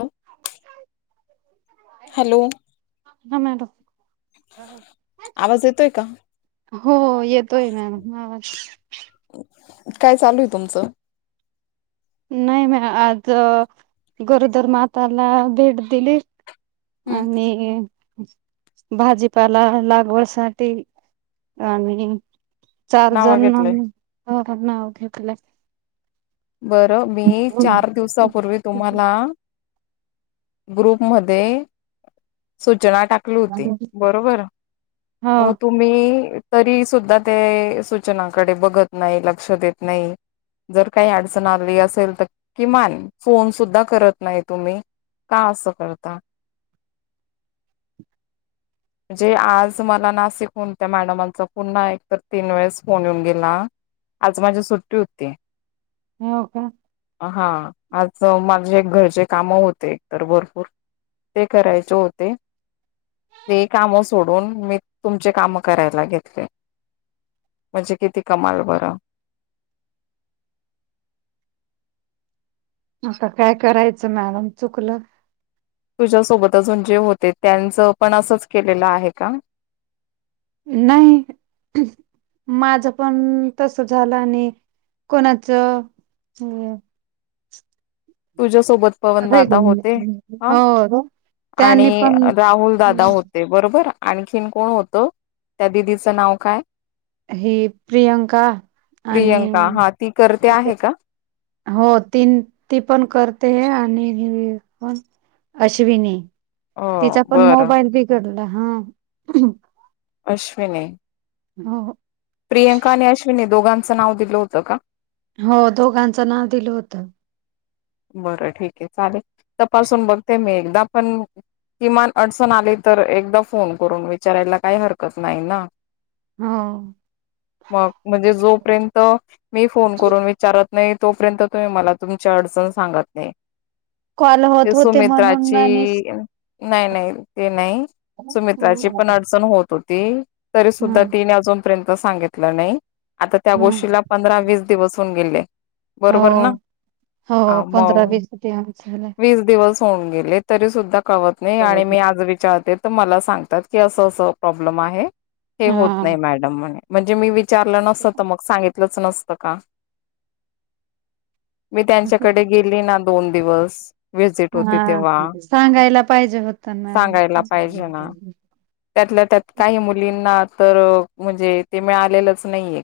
हो हम आवाज येतोय का हो येतोय मॅडम आवाज काय चालू आहे तुमचं नाही म आज गरोदर माताला भेट दिली हम्म आणि म भाजीपाला लागवडसाठी आणि चार नाव जण घेतलंय घल्या बरं मी चार दिवसापूर्वी तुम्हाला ग्रुप मधे सूचना टाकली होती बरोबर हो म तुम्ही तरी सुद्धा ते सूचनाकडे बघत नाही लक्ष देत नाही जर काही अडचण आली असेल तर किमान फोन सुद्धा करत नाही तुम्ही का असं करता म्हणजे आज मला नाशिक हून त्या मॅडमांचा पुन्हा एकत तीन वेळेस फोन येऊन गेला आज माझ्या सुट्टी होती हो का हा आज माझे घरचे काम होते एकत भरपूर ते करायचे होते ते काम सोडून मी तुमचे काम करायला घेतले म्हणजे किती कमाल बरं [inaudible] आता काय करायचं मॅडम चुकलं तुझ्यासोबत अजून जे होते त्यांचं पण असंच केलेलं आहे का नाही माझं पण तस झालं नाही कोणाचं तुझ्यासोबत पवन दादा होते हा हो आणि त्यांनी पण राहुल दादा होते बरोबर आणखीन कोण होतं त्या दिदीचं नाव काय हि प्रियांका आणि प्रियंका हा ती करते आहे का हो तीन पण करते आणि पण अश्विनी अ तिचा पण बरं मोबाईल बिघडला हा अश्विनी हो प्रियंका आणि अश्विनी दोघांचं नाव दिलं होतं का. हो दोघांचं नाव दिलं होत. बरं ठीक आहे चालेल तपासून बघते मी एकदा पण किमान अडचण आली तर एकदा फोन करून विचारायला काही हरकत नाही ना. हो मग म्हणजे जोपर्यंत मी फोन करून विचारत नाही तोपर्यंत तुम्ही मला तुमच्या अडचण सांगत नाही. कॉल ते होत होते म्हणून सुमित्राची आणि नाही नाही ते नाही सुमित्राची पण हम्म अडचण होत होती. तरी सुद्धा तिने अजूनपर्यंत सांगितलं नाही. आता त्या हम्म गोष्टीला पंधरा वीस दिवस होऊन गेले बरोबर ना. हो हो हा पंधरा मग वीस दिवस झाले वीस दिवस होऊन गेले तरी सुद्धा कळवत नाही आणि मी आज विचारते मला सांगतात कि असं असं प्रॉब्लेम आहे हे होत हा नाही मॅडम म्हणे म्हणजे मी विचा विचारलं नसत तर मग सांगितलंच नसत का मी त्यांच्या कडे गेली ना दोन दिवस व्हिजिट होती तेव्हा हा सांगायला पाहिजे होत मॅडम सांगायला पाहिजे ना त्यातल्या त्यात काही मुलींना तर म्हणजे ते मिळालेलंच नाहीय.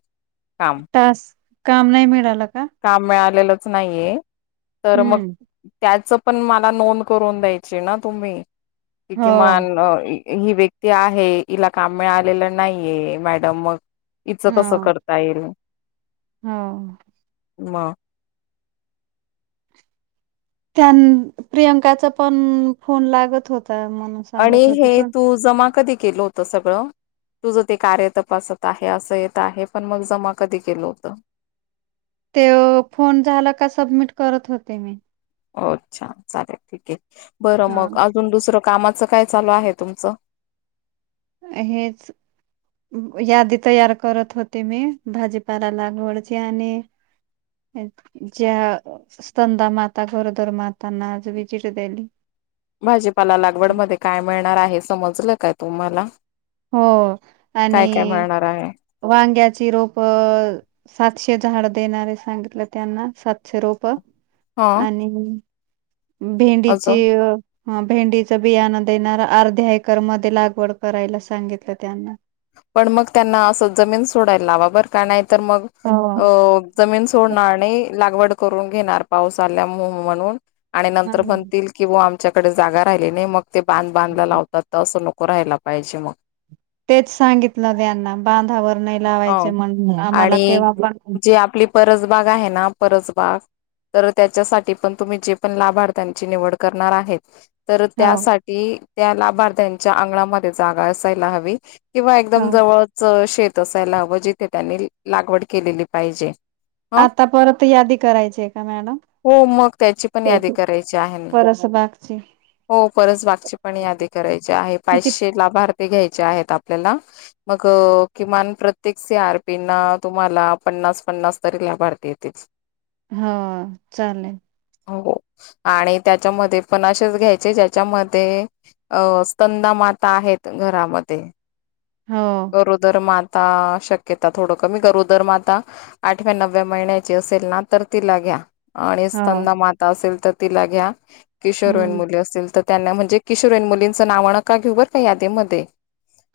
काम तास काम नाही मिळालं का काम मिळालेलं च नाहीये तर मग हम्म त्याच पण मला नोंद करून द्यायची ना तुम्ही हो किमान ही व्यक्त ती आहे इला काम मिळालेलं नाहीये मॅडम मग इचं कसं हो करता येईल. हो. म. त्या प्रियंकाचा पण फोन लागत होत आणि हे तू जमा कधी केलं होत सगळं तुझं ते कार्य तपासत आहे असं येत आहे पण मग जमा कधी केलं होत. ते फोन झाला का सबमिट करत होते मी अच्छा चालेल ठीके बरं हा मग अजून दुसरं कामात काय चालू आहे तुमचं. हेच. यादी तयार करत होती मी भाजीपाला लागवडची आणि ज्या स्कंदा माता गरोदर मातांना आज विजिट देली. भाजीपाला लागवड मध्ये काय मिळणार आहे समजलं काय तुम्हाला हो काय काय आणि मिळणार आहे वांग्या ची रोप सातशे झाड देणारे सांगितल त्यांना सातशे रोप हा आणि भेंडीची अजून अ ह भेंडीचं बियाणं देणार अर्ध्या एकर मध्ये लागवड करायला सांगितलं त्यांना पण मग त्यांना असं जमीन सोडायला लावा बर का नाही तर मग हो अ जमीन सोडणार नाही लागवड करून घेणार पाऊस आल्या म्हणून आणि हा, नंतर म्हणतील कि आम त्याच्याकडे जागा राहिली नाही मग ते बांध बांधला लावतात तर असं नको राहायला पाहिजे मग तेच सांगितलं त्यांना बांधावर नाही हो लावायचे म आम्हाला केव्हा बाग आहे ना परस बाग तर त्याच्यासाठी पण तुम्ही जे पण लाभार्थ्यांची निवड करणार आहेत तर हो त्यासाठी त्या लाभार्थ्यांच्या अंगणामध्ये जागा असायला हवी किंवा हो एकदम जवळच शेत असायला हवं जिथे त्यांनी लागवड केलेली पाहिजे. ह आता परत यादी करायची का मॅडम? हो मग त्याची पण यादी करायची आहे ना. परसबागची हो परच बागचीपणी यादी करायची आहे किती पाचशे लाभार्थी घ्यायचे आहेत आपल्याला मग, किमान प्रत्येक सी आर पी ना तुम्हाला पन्नास पन्नास तरी लाभार्थी येतील [inaudible] हां, चालेल. हो आणि त्याच्यामध्ये पण अशेच घ्यायचे ज्याच्यामध्ये अ स्तनाम माता आहेत घरामध्ये हो गरोदरमा ता शक्यता थोडं कमी करू दर माता आठव्या नवव्या महिन्याची असेल ना तर तिला घ्या. आणि हो स्तंदा माता असेल तर तिला घ्या किशोर वयन हम्म मुली असेतील तर त्यांना म्हणजे किशोरवयीन मुलींचा नाव अणका घेऊवर काय यादीमध्ये,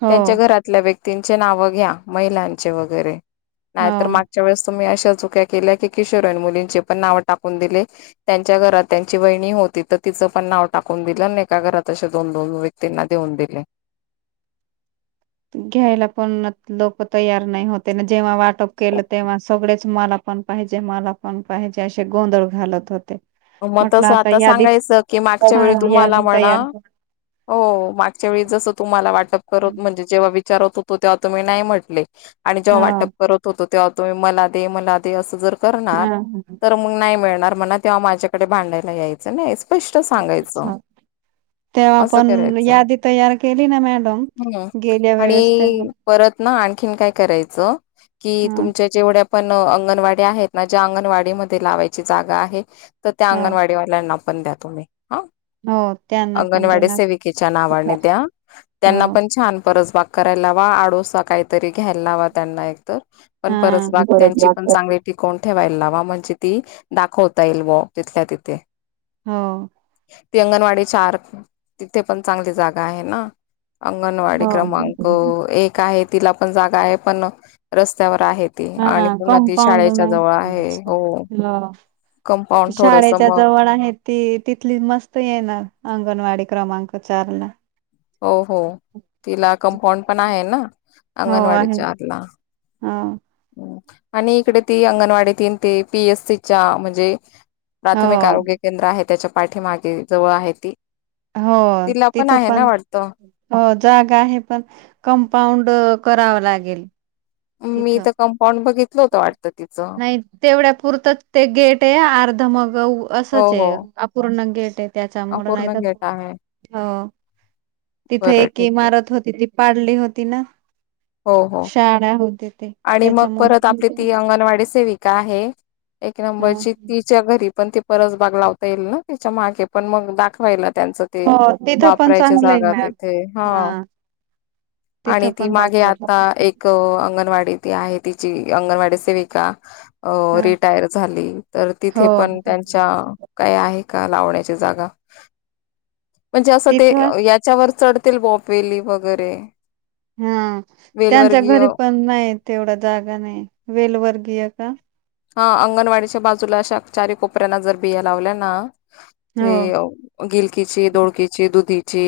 हो त्यांच्या घरात व्यक्तींची नाव घ्या, महिलांची वैगेरे, नाहीतर हो मागच्या वेळेस तुम्ही आशा चुक्या केल्या कि, किशोर वयीन मुलींची पण नाव टाकून दिले त्यांच्या घरात त्यांची वाहिनी हो तिथं तिचं पण नाव टाकून दिलं आणि एका घरात अशे दोन-दोन व्यक्तींना देऊन दिले. [inaudible] घ्यायला पण नत लोकं तयार नाही होते ना जेव्हा वाटप केलं तेव्हा सगळेच मला पण पाहिजे, मला पण पाहिजे असे गोंधळ घालत होते. मग म्हटलं तसं आता यादीत सांगायचं की मागच्या हा वेळी तुम्हाला यादी म्हणा तयार हो मागच्या वेळीस जसं तुम्हाला वाटप करत म्हणजे जेव्हा विचारत होतो तेव्हा तुम्ही नाही म्हटले आणि जेव्हा वाटप हा करत होतो तेव्हा तुम्ही मला दे, मला दे अस जर करणार, हा. तर मग नाही मिळणार म्हणा तेव्हा माझ्या कडे भांडायला यायचं नाही स्पष्ट सांगायचं. तेव्हा असं पण करायचं, यादी तयार केली ना मॅडम हम्म गेल्या वेळेस तेव्हा आणि परत ना आणखीन काय करायचं की ह तुमच्या जेवढ्या पण अंगणवाडी आहेत ना, ज्या अंगणवाडी मध्ये लावायची जागा आहे तर त्या हो अंगणवाडीवाल्यांना पण द्या तुम्ही. हा हो. त्यांना पण अंगणवाडी देणार सेविकेच्या नावाने हो द्या, त्यांना पण छान परस बा करायला लावा, आडोसा काहीतरी घ्यायला लावा त्यांना एकतर पण हा परसबाग त्यांची पण चांगली टिकवून ठेवायला लावा म्हणजे ती दाखवता येईल ब. तिथल्या तिथे हो. ती अंगणवाडी चार तिथे पण चांगली जागा आहे ना. अंगणवाडी हो क्रमांक एक आहे, तिला पण जागा आहे पण, रस्त्याव र आहे ती हा आणि पुन्हा ती कंपाऊंड शाळेच्या नाही जवळ आहे, हो कंपाउंड शाळेच्या जवळ आहेत ती, तिथली मस्त येणार ना अंगणवाडी. क्रमाांक चार ला हो, हो, तिला कंपाऊंड पण आहे ना, अंगणवाडी चारला. हां. आणि इकडे ती अंगणवाडी तीन ते पी एस सी च्या म्हणजे प्राथमिक हो आरोग्य केंद्र आहे, त्याच्या पाठीमागे जवळ आहे ती. हो तिला तिथं आहे ना पण वाटतं हो. जागा आहे पण कंपाऊंड, कराव लागेल. मी तिथं तर कंपाऊंड बघितल होत वाटतं ती नाही तेवढ्या पपुरतं ते गेट आहे अर्ध मग उ हो असंच हो आहे अपूर ना गेट आहेत. त्याचा मूड नाही अपूर्ण तर गेट आहे आं तिथे बरं एक ठीक आहे इमारत होती ती पाडली होती ना, हो हो शाळा होती ते आणि मग त्याच्यामुळे परत आपली ती अंगणवाडी सेविका आहे एक नंबरची तिच्या घरी पण परत बाग लावता येईल ना त्यािच्या मागे पण मग दाखवायला त्यांचा ते हो तिथं पण वापरायच्या चांगलंय जागा मॅम तिथे हा. आणि तिथं ती पण मागे आता दाखवत एक अंगणवाडी ते आहे तिची अंगणवाडी सेविका अ रिटायर झाली, तर हो तिथे पण त्यांच्या काय आहे का लावण्याची जागा म्हणजे असं ते तिथं याच्यावर चढतील बॉप वेली वगैरे. हा त्यांच्या घरी वेलवर्गीय पण नाही तेवढा जागा नाही. वेलवर्गीय का? हा अंगणवाडीच्या बाजूला अशा चारी कोपऱ्यांना जर बिया लावल्या ना हो ते गिलकीची, दोडकीची, दुधीची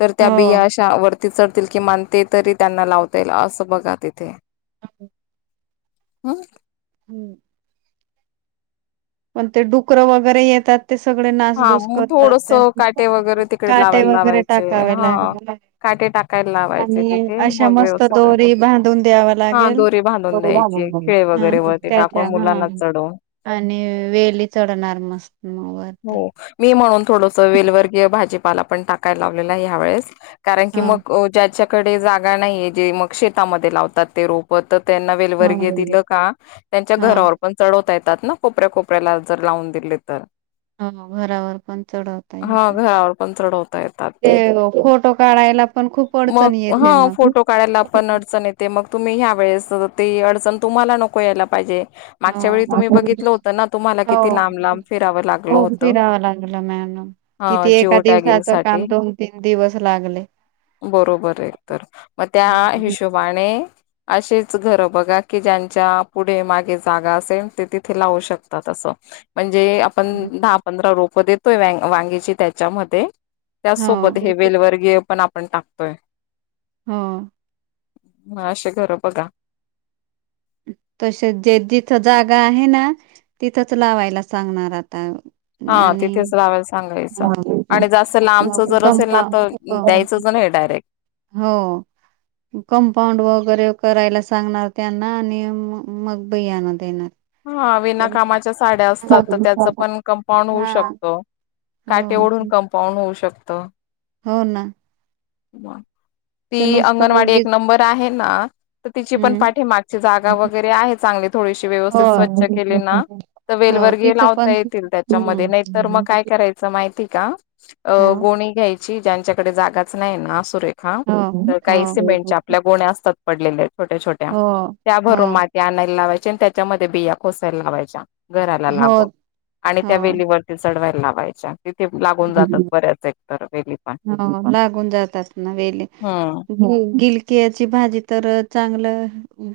तर त्या हो बिया अशा वरती चढतील किमान ते तरी त्यांना लावता येईल असं बघा तिथे. [unintelligible] हम्म. हं. मग ते डुकरं वगैरे येतात ते सगळे हा नासदूस मग करतात. थोडस काटे त्यात वगैरे तिकडे काटे लावायला वगैरे लावायचे टाकावे हा. लागे काटे टाकायला लावायचे आणि तिथे अशा मग मस्त व्यवस्थित होईल. दोरी बांधून द्यावा हा लागेल. दोरी बांधून द्यायची खिळे वगैरे हा वरती त्याच्या टाकून मुलांना हं चढवून. आणि वेली चढणार मस्त मग वर. हो मी म्हणून थोडसं वेलवर्गीय भाजीपाला पण टाकायला लावलेला आहे ह्यावेेळेस. कारण की हो मग ज्याच्याकडे जागा नाहीये, जे मग शेतामध्ये लावतात ते रोप तर त्यांना हो वेलवर्गी बरोबर. दिलं का त्यांच्या हो घरावर पण चढवतायत. ना कोपऱ्या कोपऱ्याला जर लावून दिले तर. हो घरावर पण चढवता हा येतात. घरावर पण चढवता येतात ते, काढायला पण खूप मग अडचण येते हं मग. फोटो काढायला पण अडचण येते. मग तुम्ही ह्या वेळेस ती अडचण तुम्हाला नको यायला पाहिजे मागच्या वेळी तुम्ही हो. बघितलं होत ना, तुम्हाला किती हो लांब लांब फिरावं लागलं होत. खूप फिरावं लागलं मॅ [unintelligible] किती एका जिओ टॅगिंग दिवसाच साठी काम दोन तीन दिवस लागले. बरोबर एक तर मग त्या हिशोबाने असेच घरं बघा की ज्यांच्या पुढे मागे जागा असेल, ते तिथे लावू शकतात असं म्हण जे आपण दहा पंधरा रोप देतोय व वांगीची त्याच्यामध्ये त्यासोबत हो हे वेलवरर्गीय पण आपण टाकतोय. हा. ह असे घरं बघा. तसे जे जिथं जागा आहे ना तिथंच लावायला सांगणार आता. हा आणि तिथेच लावायला सांगायचं आणि जास्त लांबच जर असेल ना कंपा तर द्यायचं नाही. डायरेक्ट. हो कंपाऊंड वगैरे करायला सांगणार त्यांना आणि म मग बियान देणार. हा विनाकामाच्या साड्या असतात, तर त्याच पण कंपाऊंड होऊ हा शकतो. हो काटे ओढून कंपाऊंड होऊ शकत. हो ना. बर. ते ती नुसतं अंगणवाडी एक उगीच नंबर आहे ना, तर तिची पण हम्म पाठीमागची जागा वगैरे आहे चांगली थोडी शी हो व्यवस्थित स्वच्छ केले ना तर हो वेलवर्गी तिचं लावता पण येतील त्याच्यामध्ये नाही तर मग हम्म काय करायचं माहितेय का? हो गोणी घ्यायची ज्यांच्याकडे जागाच नाही ना सुरे हा हो तर हो काही हो सिमेंटच्या आपल्या गोण्या असतात पडलेल्या आहेत छोट्या छोट्या हो त्या हो भरून माती आणायला लावायच्या आणि त्याच्यामध्ये बिया कोसायला लावायच्या. घराला हो लागून आणि त्या हो वेलीवरती चढवायला लावायच्या. तिथे लागून जातात बऱ्याच एकतर वेली पण. होऊन जातात ना वेली हम्म गिलकीयाची भाजी तर चा चांगलं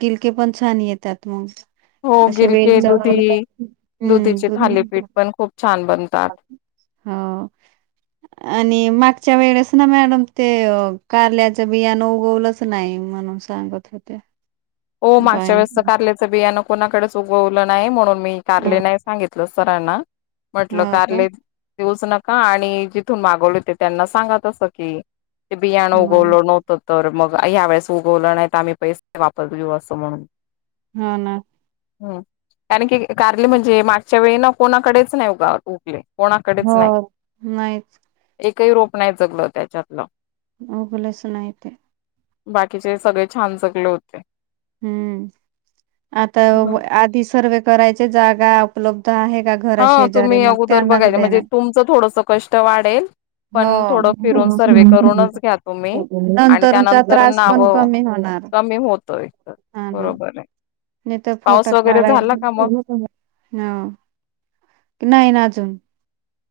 गिलके पण छान येतात मग. हो अे वेल गिलके व दुधी हम्म दुधीचे त थालीपीठ पण खूप छान बनतात. हो आणि मागच्या वेळच ना मॅडम ते कारल्याच्या बियानं उगवलंच नाही म्हणून सांगत होते हो मागच्या बाय वेळेस कारलेचं बियानं कोणाकडेच उगवलं नाही म्हणून मी कारले हो नाही सांगितलं सरणा म्हटलं का कारारले देऊच नका आणि जिथून मागवले होते त्यांना सांगत तसं की ते बियाणं हो उगवलं नव्हत तर मग ह्या वेळेस उगवलं नाही तर आम्ही पैसे वापर वा असं म्हणून हा ना हम कारन की कारले म्हणजे मागच्या वेळी ना कोणाकडेच नाही उगा उगले कोणाकडेच हो नाहीच काही रोप नाही जगलं त्याच्यातलं उगला सु नायेत बाकीचे सगळे छान जगले होते हम्म आता बर आधी सर्वे करायचे जागा उपलब्ध आहे का घरा हा शेजारी तुम्ही मग अगोदर त्यांनाच बघायला म्हणजे देणार तुमचं थोडस कष्ट वाढेल हो पण थोडं फिरून सर्वे करूनच घ्या तुम्ही आणि नंतरचा त्यानंतर त्रास नाव पण कमी होणार कमी होतोय तर हा ना बरोबर आहे नाही तर पाऊस फोटा वगैरे काढायच झाला का मग ह नाही ना अजून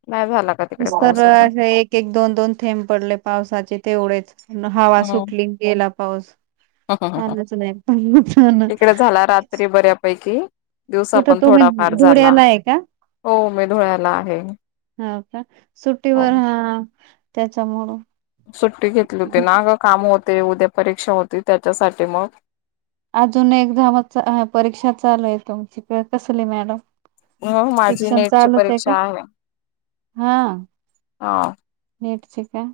नाही झाला का तिकडे पाऊस अजून तर एक एक दोन दोन थेंब पडले पावसाचे तेवढेच हवा हम्म सुटली गेला पाऊस हा नच नाही पण ना इकडे झाला रात्री बऱ्यापैकी दिवसा कुठं पण तुम्ही थोडाफार झाला धुळ्याला आहे का हो मी धुळ्याला आहे हा हो सुट्टीवर ह त्याच्यामुळं सुट्टी घेतली होती ना ग काम होते उद्या परीक्षा होती त्याच्यासाठी मग अजून एकदा म परीक्षा चालू आहे तुमची कसली मॅडम हो माझी शिक्षण नेटची चालूच का? परीक्षा आहे हा हा नीट ची का